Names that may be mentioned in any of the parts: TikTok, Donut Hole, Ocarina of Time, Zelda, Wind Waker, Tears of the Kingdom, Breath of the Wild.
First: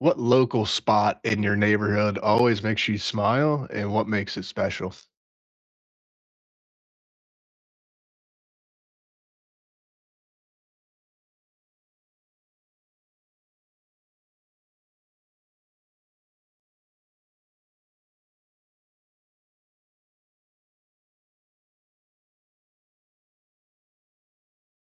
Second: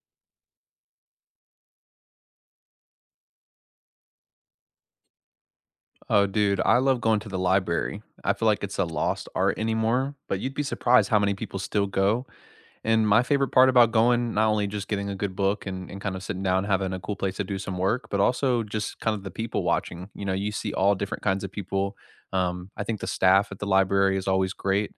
What local spot in your neighborhood always makes you smile and what makes it special? Oh, dude, I love going to the library. I feel like it's a lost art anymore, but you'd be surprised how many people still go, and my favorite part about going, not only just getting a good book and kind of sitting down, having a cool place to do some work, but also just kind of the people watching. You know, you see all different kinds of people. I think the staff at the library is always great.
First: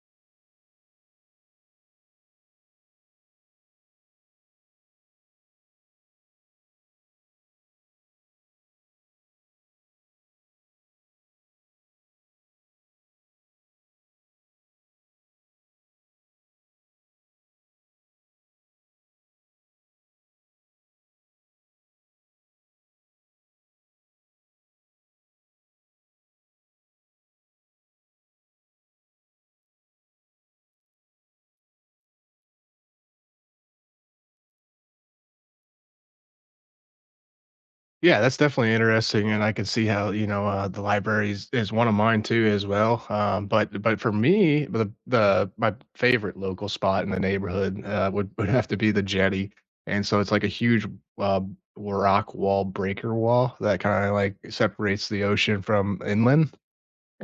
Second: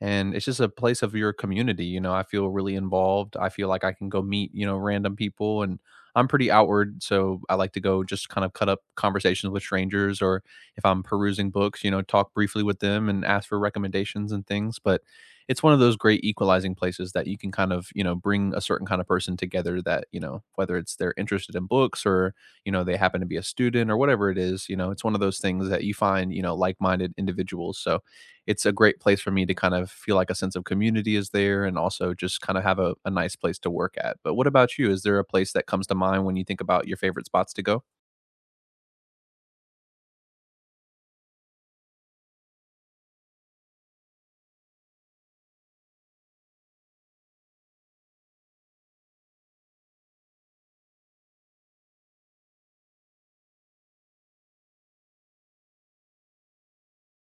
And it's just a place of your community. You know, I feel really involved. I feel like I can go meet, you know, random people. And I'm pretty outward. So I like to go just kind of cut up conversations with strangers, or if I'm perusing books, you know, talk briefly with them and ask for recommendations and things. But it's one of those great equalizing places that you can kind of, you know, bring a certain kind of person together, that, you know, whether it's they're interested in books, or you know, they happen to be a student, or whatever it is, you know, it's one of those things that you find, you know, like-minded individuals. So it's a great place for me to kind of feel like a sense of community is there, and also just kind of have a nice place to work at. But what about you? Is there a place that comes to mind when you think about your favorite spots to go? Yeah, that's definitely interesting, and I can see how, you know, the libraries is one of mine too as well, but for me, the my favorite local spot in the neighborhood, would have to be the jetty, and so it's like a huge, uh, rock wall breaker wall that kinda, like, separates the ocean from inland,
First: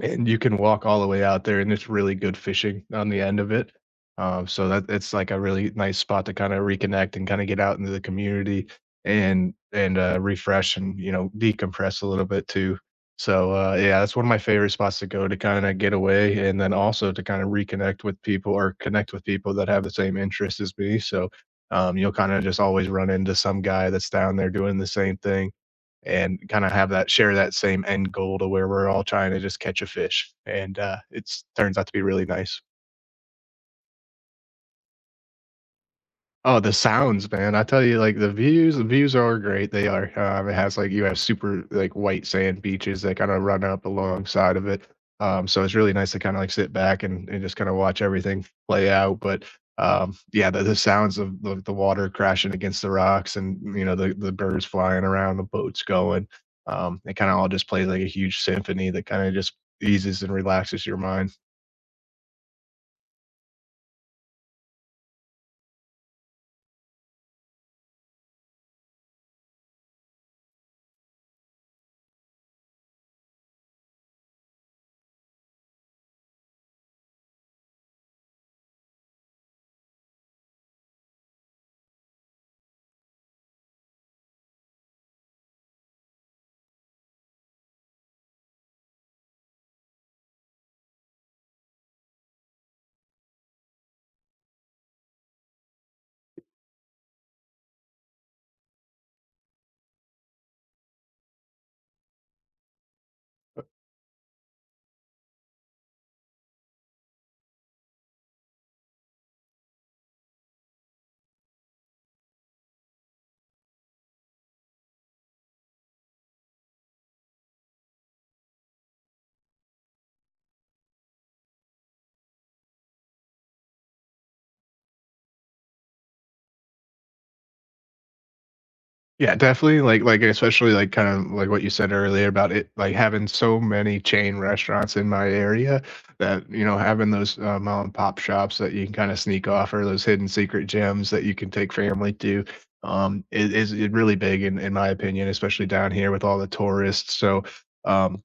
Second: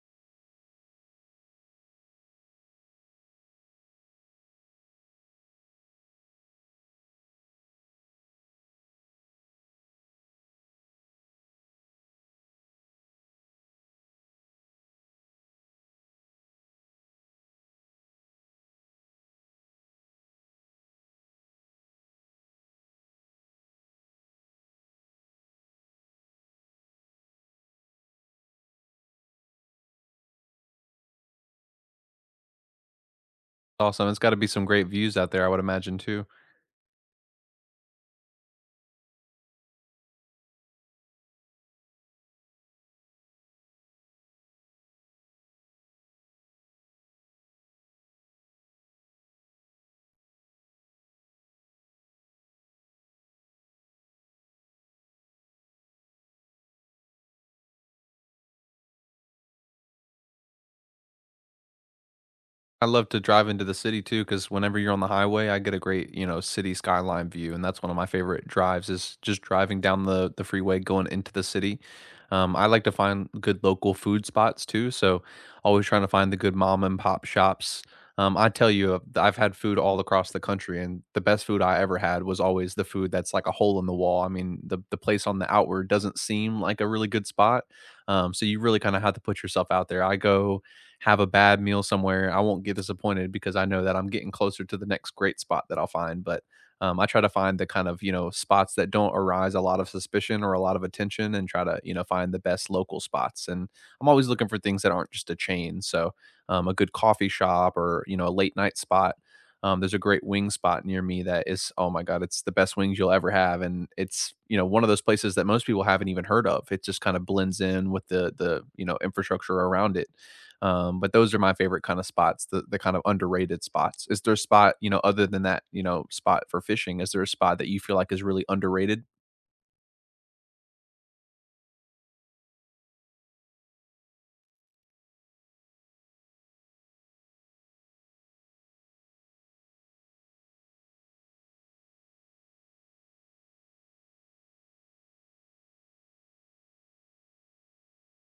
and you can walk all the way out there, and it's really good fishing on the end of it. So that it's like a really nice spot to kinda reconnect and kinda get out into the community and refresh and, you know, decompress a little bit too. So, yeah, that's one of my favorite spots to go to kinda get away and then also to kinda reconnect with people or connect with people that have the same interests as me. So, you'll kinda just always run into some guy that's down there doing the same thing and kinda have that share that same end goal to where we're all trying to just catch a fish, and, it's turns out to be really nice. Awesome, it's got to be some great views out there, I would imagine too. Oh, the sounds, man. I tell you, like the views are great. They are. It has like you have super like white sand beaches that kind of run up alongside of it. So it's really nice to kind of like sit back and just kind of watch everything play out. But yeah, the sounds of the water crashing against the rocks and you know the birds flying around, the boats going. It kind of all just plays like a huge symphony that kind of just eases and relaxes your mind. I love to drive into the city too, because whenever you're on the highway, I get a great, you know, city skyline view, and that's one of my favorite drives, is just driving down the freeway going into the city. I like to find good local food spots too, so always trying to find the good mom and pop shops. I tell you, I've had food all across the country, and the best food I ever had was always the food that's like a hole in the wall. I mean, the place on the outward doesn't seem like a really good spot, so you really kind of have to put yourself out there. I go have a bad meal somewhere, I won't get disappointed because I know that I'm getting closer to the next great spot that I'll find. But I try to find the kind of, you know, spots that don't arise a lot of suspicion or a lot of attention, and try to, you know, find the best local spots. And I'm always looking for things that aren't just a chain. So a good coffee shop, or you know, a late night spot. There's a great wing spot near me that is, oh my god, it's the best wings you'll ever have, and it's, you know, one of those places that most people haven't even heard of. It just kind of blends in with the you know, infrastructure around it. But those are my favorite kind of spots, the kind of underrated spots. Is there a spot, you know, other than that, you know, spot for fishing, is there a spot that you feel like is really underrated? Yeah, definitely. Especially, like, kind of like what you said earlier about it like, having so many chain restaurants in my area that, you know, having those, mom and pop shops that you can kinda sneak off or those hidden secret gems that you can take family to, is really big in my opinion, especially down here with all the tourists. So, um,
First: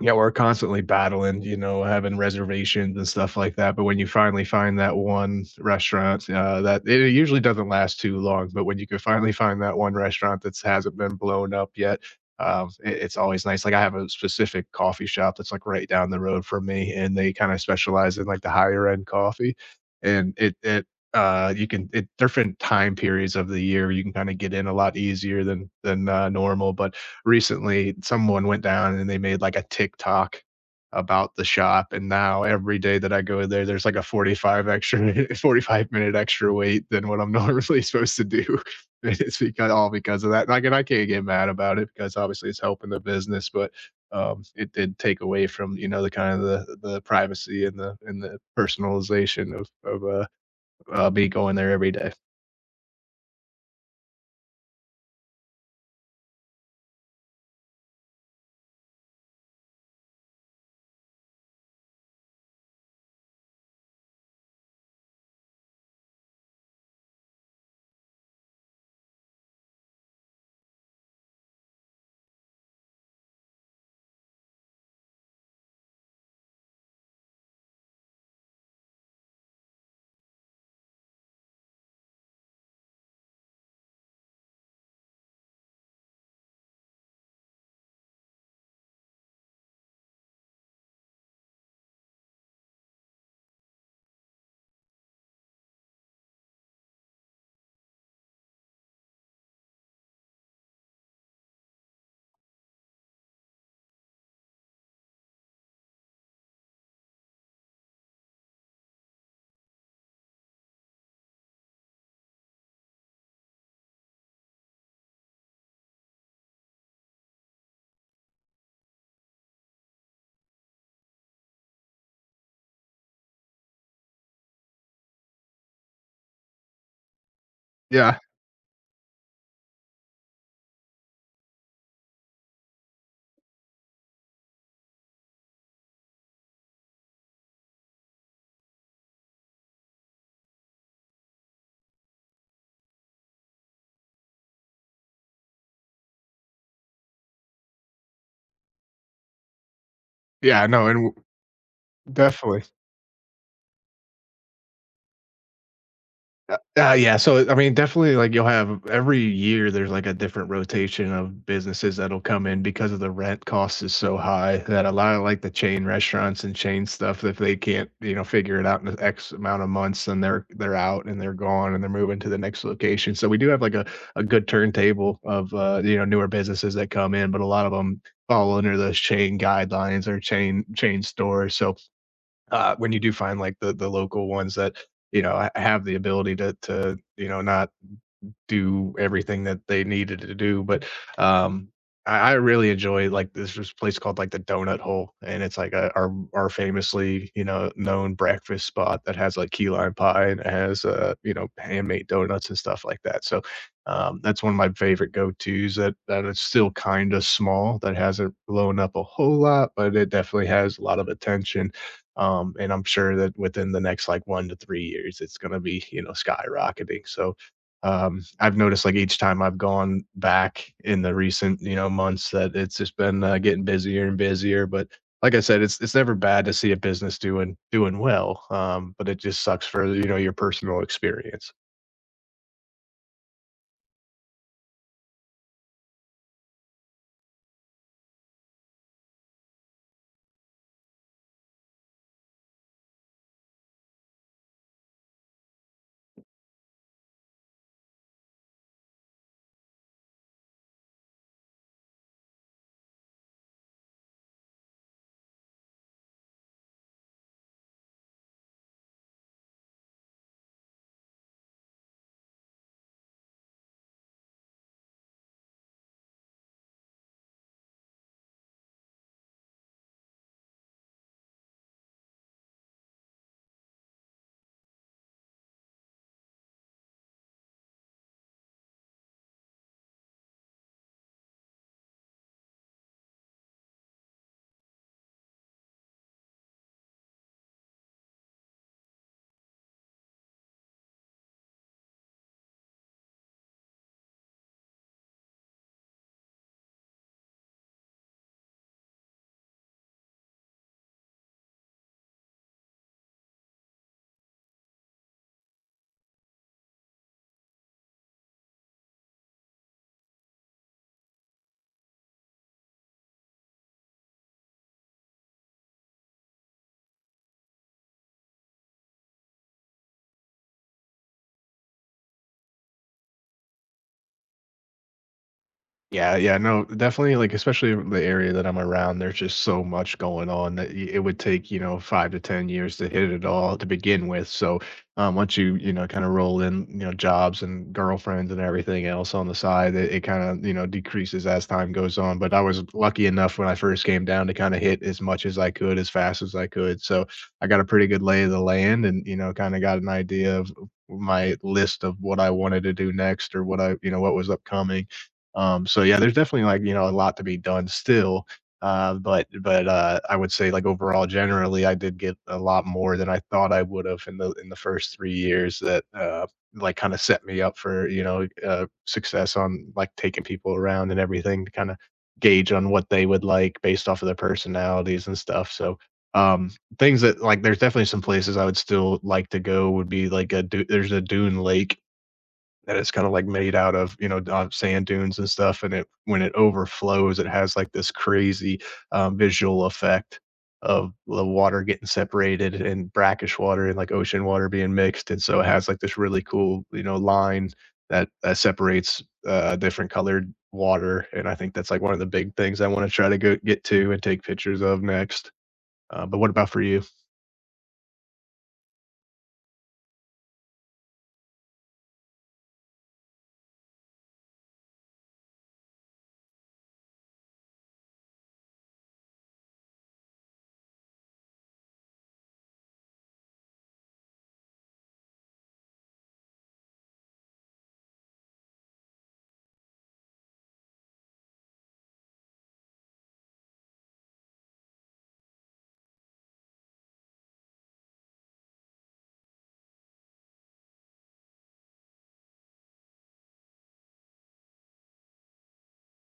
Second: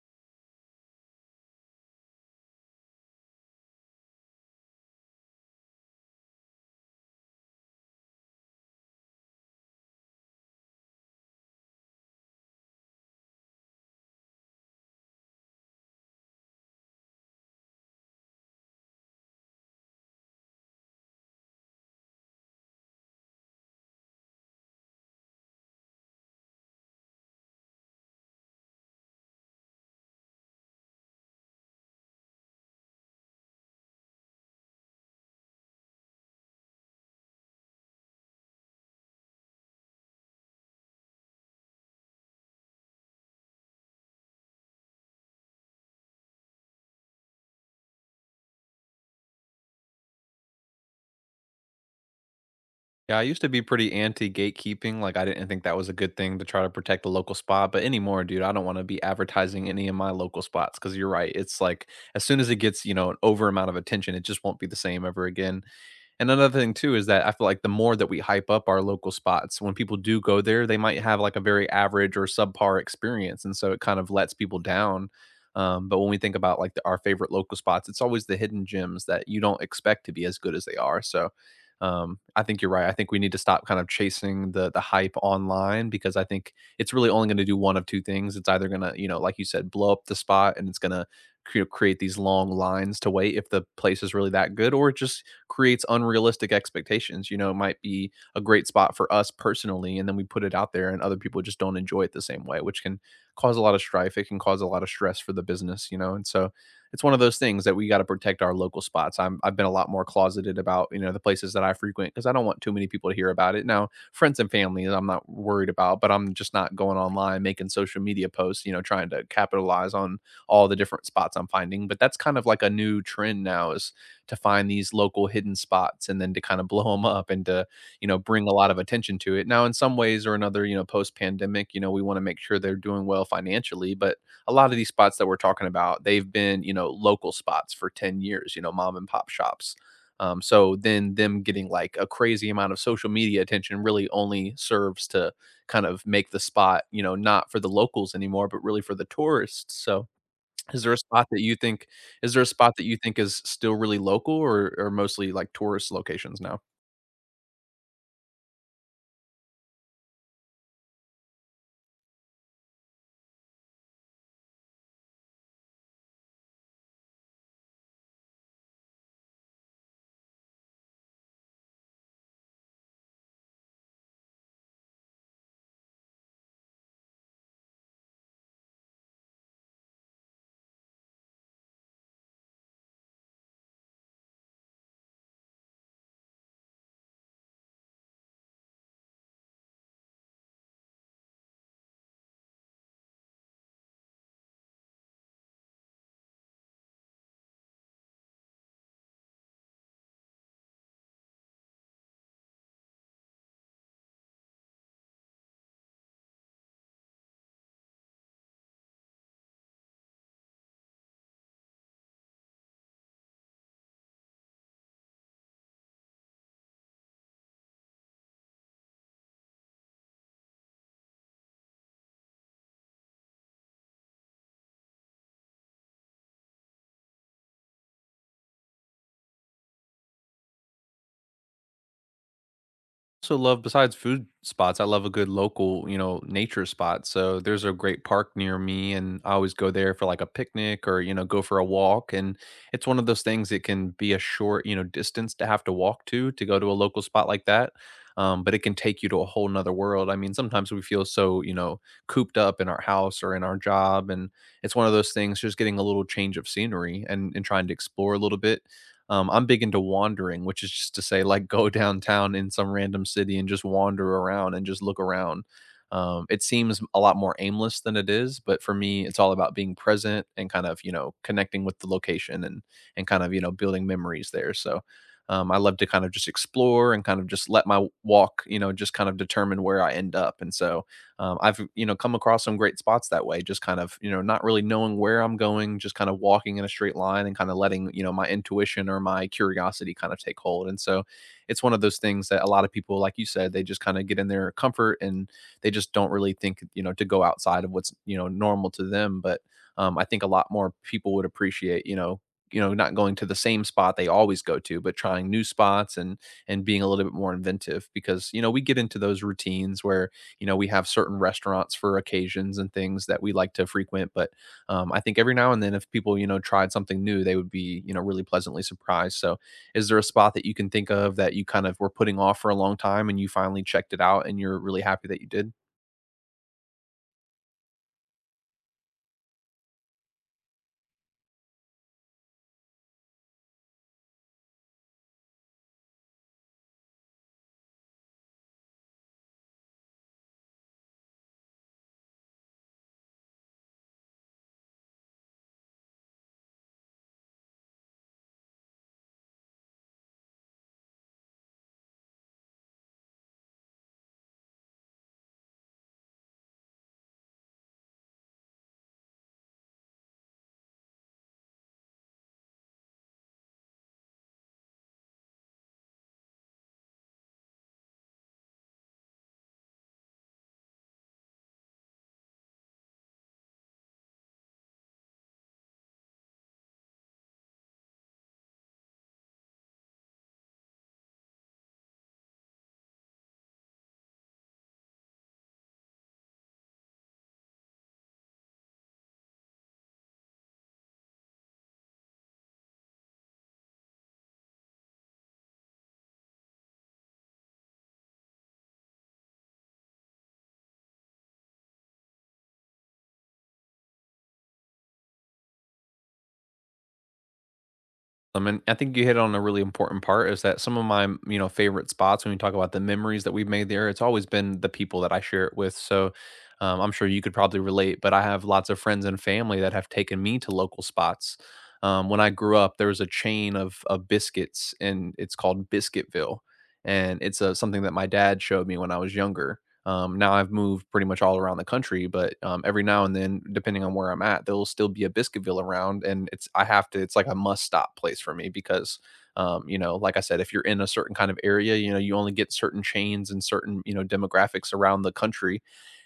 yeah, we're constantly battling, you know, having reservations and stuff like that. But when you finally find that one restaurant, that it usually doesn't last too long. But when you can finally find that one restaurant that hasn't been blown up yet, it's always nice. Like I have a specific coffee shop that's like right down the road from me, and they kind of specialize in like the higher end coffee. And it you can it different time periods of the year you can kind of get in a lot easier than normal, but recently someone went down and they made like a TikTok about the shop, and now every day that I go there there's like a 45 extra 45-minute extra wait than what I'm normally supposed to do. It's because all because of that. Like, and I can't get mad about it because obviously it's helping the business, but it did take away from you know the kind of the privacy and the personalization of me going there every day. Yeah, I used to be pretty anti gatekeeping, like, I didn't think that was a good thing to try to protect the local spot, but anymore, dude, I don't wanna be advertising any of my local spots because 'cause you're right, it's like, as soon as it gets, you know, an over amount of attention, it just won't be the same ever again, and another thing too is that I feel like the more that we hype up our local spots, when people do go there, they might have, like, a very average or subpar experience, and so it kind of lets people down, but when we think about, like, the our favorite local spots, it's always the hidden gems that you don't expect to be as good as they are. So I think you're right. I think we need to stop kind of chasing the hype online, because I think it's really only going to do one of two things. It's either going to, you know, like you said, blow up the spot, and it's going to create these long lines to wait if the place is really that good, or it just creates unrealistic expectations. You know, it might be a great spot for us personally, and then we put it out there and other people just don't enjoy it the same way, which can cause a lot of strife. It can cause a lot of stress for the business, you know. And so it's one of those things that we got to protect our local spots. I've been a lot more closeted about, you know, the places that I frequent, because I don't want too many people to hear about it. Now friends and family I'm not worried about, but I'm just not going online making social media posts, you know, trying to capitalize on all the different spots I'm finding. But that's kind of like a new trend now, is to find these local hidden spots and then to kind of blow them up and to, you know, Yeah, bring a lot of attention to it. Now in some ways or another, you know, post pandemic, you know, we want to make sure they're doing well financially, but a lot of these spots that we're talking about, they've been, you know, local spots for 10 years, you know, mom and pop shops. So then them getting like a crazy amount of social media attention really only serves to kind of make the spot, you know, not for the locals anymore, but really for the tourists. So yeah, is no, there a spot that you think is there a definitely. spot that you think is still really local, or mostly like tourist locations now? Yeah, so, I mean, definitely, like, you'll have every year, there's, like, a different rotation of businesses that'll come in because of the rent cost is so high that a lot of, like, the chain restaurants and chain stuff, if they can't, you know, figure it out in the X amount of months, then they're out and they're gone and they're moving to the next location. So we do have, like, a good turntable of, you know, newer businesses that come in, but a lot of them fall under those chain guidelines or chain stores. So when you do find like the local ones that you know have the ability to you know not do everything that they needed to do, but, um, I really enjoy, like, there's this place called, like, the Donut Hole, and it's, like, a our famously, you know, known breakfast spot that has, like, key lime pie and it has, you know, handmade donuts and stuff like that, so, that's one of my favorite go-tos that is still kinda small, that hasn't blown up a whole lot, but it definitely has a lot of attention, and I'm sure that within the next, like, 1 to 3 years, it's gonna be, you know, skyrocketing, so I've noticed, like, each time I've gone back in the recent, you know, months that it's just been, getting busier and busier, but like I said, it's never bad to see a business doing well, but it just sucks for, you know, your personal experience. Also love, besides food spots, I love a good local, you know, nature spot. So there's a great park near me and I always go there for like a picnic or, you know, go for a walk. And it's one of those things that can be a short, you know, distance to have to walk to go to a local spot like that. But it can take you to a whole nother world. I mean, sometimes we feel so, you know, cooped up in our house or in our job. And it's one of those things, just getting a little change of scenery and trying to explore a little bit. I'm big into wandering, which is just to say, like, go downtown in some random city and just wander around and just look around. It seems a lot more aimless than it is, but for me, it's all about being present and kind of, you know, connecting with the location, and kind of, you know, building memories there. So I love to kind of just explore and kind of just let my walk, you know, just kind of determine where I end up. And so I've, you know, come across some great spots that way, just kind of, you know, not really knowing where I'm going, just kind of walking in a straight line and kind of letting, you know, my intuition or my curiosity kind of take hold. And so it's one of those things that a lot of people, like you said, they just kind of get in their comfort, and they just don't really think, you know, to go outside of what's, you know, normal to them. But I think a lot more people would appreciate, you know, you know, not going to the same spot they always go to, but trying new spots, and being a little bit more inventive, because you know, we get into those routines where, you know, we have certain restaurants for occasions and things that we like to frequent. But I think every now and then, if people, you know, tried something new, they would be, you know, really pleasantly surprised. So is there a spot that you can think of that you kind of were putting off for a long time, and you finally checked it out and you're really happy that you did? Yeah, yeah, no, definitely, like, especially in the area that I'm around, there's just so much going on that y it would take, you know, 5 to 10 years to hit it all to begin with, so, once you, you know, kinda roll in, you know, jobs and girlfriends and everything else on the side, it kinda, you know, decreases as time goes on, but I was lucky enough when I first came down to kinda hit as much as I could, as fast as I could, so I got a pretty good lay of the land and, you know, kinda got an idea of my list of what I wanted to do next or what I you know, what was upcoming. So yeah, there's definitely like, you know, a lot to be done still. But I would say like overall, generally, I did get a lot more than I thought I would have in the first 3 years that like kind of set me up for you know success on like taking people around and everything to kind of gauge on what they would like based off of their personalities and stuff. So um things that like there's definitely some places I would still like to go would be like there's a dune lake that is kind of like made out of you know sand dunes and stuff, and it when it overflows it has like this crazy visual effect of the water getting separated and brackish water and like ocean water being mixed, and so it has like this really cool you know line that separates different colored water, and I think that's like one of the big things I want to try to go get to and take pictures of next. But what about for you? I mean, I think you hit on a really important part, is that some of my, you know, favorite spots, when we talk about the memories that we've made there, it's always been the people that I share it with. So I'm sure you could probably relate, but I have lots of friends and family that have taken me to local spots. When I grew up, there was a chain of biscuits, and it's called Biscuitville. And it's a, something that my dad showed me when I was younger. Now I've moved pretty much all around the country, but every now and then, depending on where I'm at, there'll still be a Biscuitville around, and it's I have to. It's like a must stop place for me. Because like I said, if you're in a certain kind of area, you know, you only get certain chains and certain, you know, demographics around the country,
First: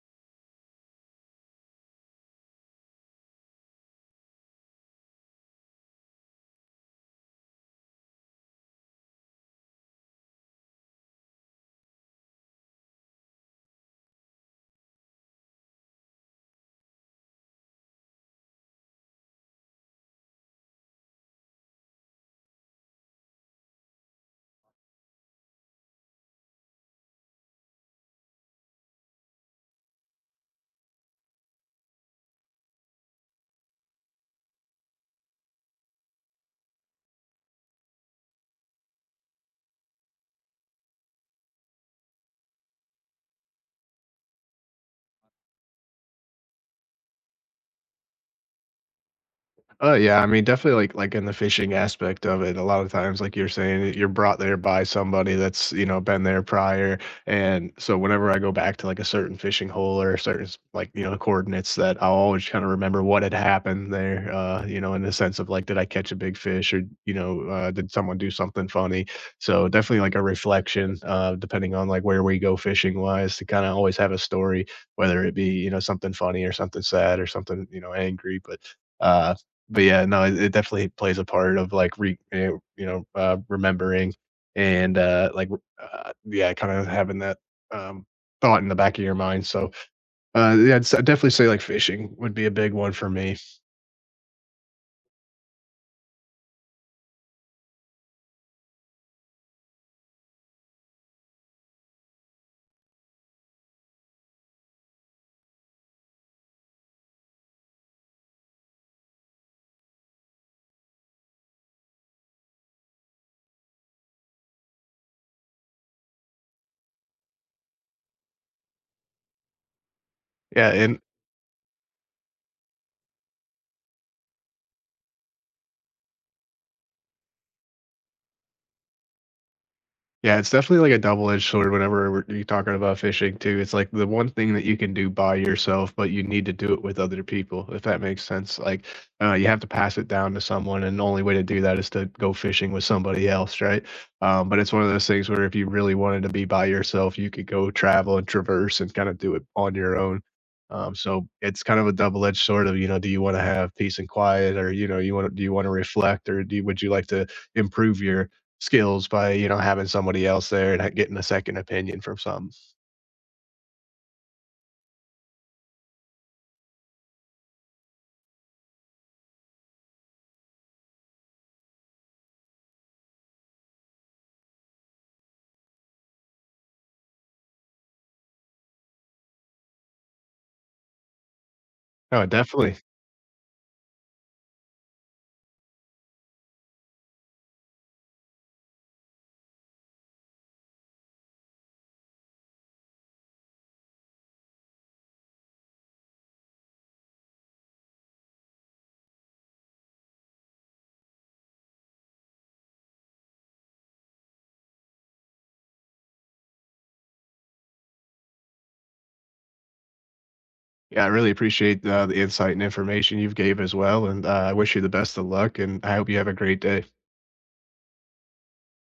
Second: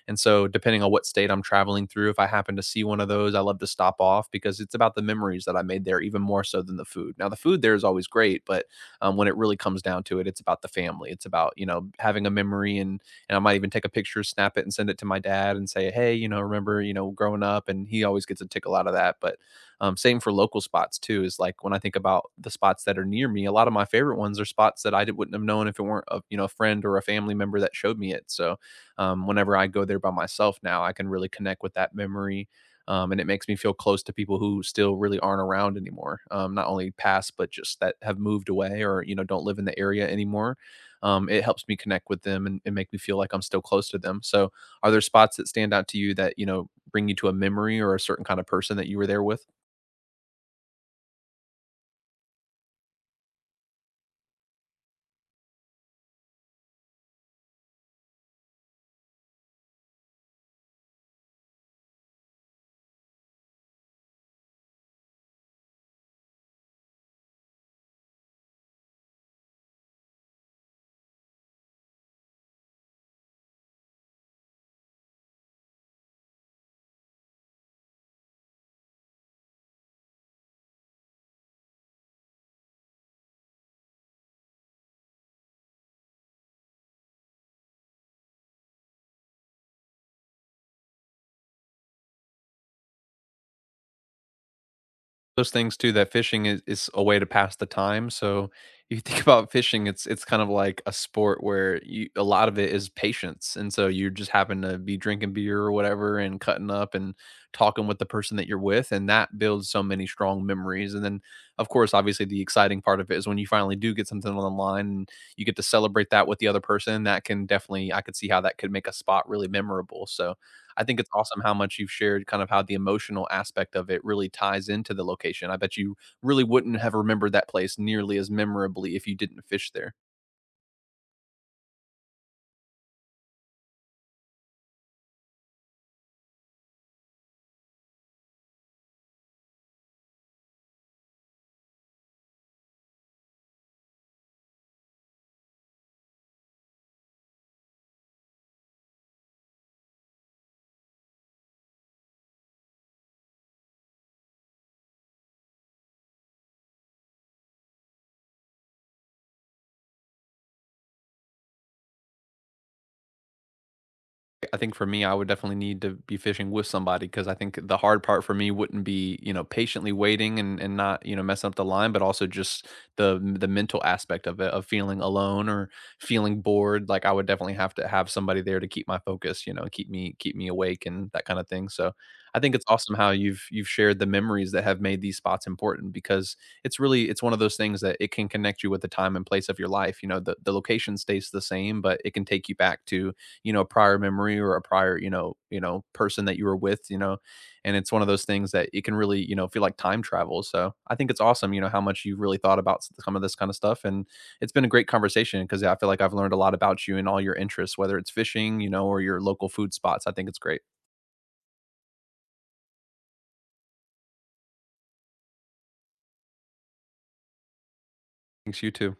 and so depending on what state I'm traveling through, if I happen to see one of those, I love to stop off, because it's about the memories that I made there even more so than the food. Now the food there is always great, but when it really comes down to it, it's about the family. It's about, you know, having a memory. And I might even take a picture, snap it, and send it to my dad and say, "Hey, you know, remember, you know, growing up." And he always gets a tickle out of that. But same for local spots too. Is like when I think about the spots that are near me, a lot of my favorite ones are spots that I wouldn't have known if it weren't a, you know, a friend or a family member that showed me it. So whenever I go there by myself now, I can really connect with that memory. And it makes me feel close to people who still really aren't around anymore. Not only past, but just that have moved away, or you know, don't live in the area anymore. It helps me connect with them, and make me feel like I'm still close to them. So, are there spots that stand out to you that, you know, bring you to a memory, or a certain kind of person that you were there with? Oh, yeah, I mean, definitely, in the fishing aspect of it, a lot of times, like you're saying, you're brought there by somebody that's, you know, been there prior, and so whenever I go back to, like, a certain fishing hole or certain s like, you know, coordinates that I'll always kinda remember what had happened there, you know, in the sense of, like, did I catch a big fish or, you know, did someone do something funny? So, definitely, like, a reflection, depending on, like, where we go fishing-wise to kinda always have a story, whether it be, you know, something funny or something sad or something, you know, angry, but, uh yeah, no, it definitely plays a part of like you know, remembering and yeah, kind of having that um, thought in the back of your mind. So yeah, I'd definitely say like fishing would be a big one for me. Those things too, that fishing is a way to pass the time. So if you think about fishing, it's kind of like a sport where you, a lot of it is patience. And so you just happen to be drinking beer or whatever and cutting up and talking with the person that you're with. And that builds so many strong memories. And then of course, obviously the exciting part of it is when you finally do get something on the line, and you get to celebrate that with the other person. That can definitely, I could see how that could make a spot really memorable. So Yeah, I think and it's awesome how much you've shared, kind of how the emotional aspect of it really ties into the location. I bet you really wouldn't have remembered that place nearly as memorably if you didn't fish there. yeah, it's definitely like a double-edged sword whenever we're you're talking about fishing too, it's like the one thing that you can do by yourself, but you need to do it with other people, if that makes sense, like, you have to pass it down to someone, and the only way to do that is to go fishing with somebody else, right? But it's one of those things where if you really wanted to be by yourself, you could go travel and traverse and kinda do it on your own. So it's kind of a double-edged sword of, you know, do you wanna have peace and quiet or, you know, you wanna reflect or do you would you like to improve your skills by, you know, having somebody else there and getting a second opinion from some. I think for me, I would definitely need to be fishing with somebody, because I think the hard part for me wouldn't be, you know, patiently waiting and not, you know, messing up the line, but also just the mental aspect of it, of feeling alone or feeling bored. Like, I would definitely have to have somebody there to keep my focus, you know, keep me awake, and that kind of thing. So Oh, I think it's definitely. awesome how you've shared the memories that have made these spots important, because it's really, it's one of those things that it can connect you with the time and place of your life. You know, the location stays the same, but it can take you back to, you know, prior memory or a prior, you know, you know, person that you were with, you know. And it's one of those things that it can really, you know, feel like time travel. So I think it's awesome, you know, how much you've really thought about some of this kind of stuff. And it's been a great conversation, because I feel like I've learned a lot about you and all your interests, whether it's fishing, you know, or your local food spots. I think it's great. Yeah, I really appreciate, the insight and information you've gave as well, and, I wish you the best of luck, and I hope you have a great day. Thanks, you too.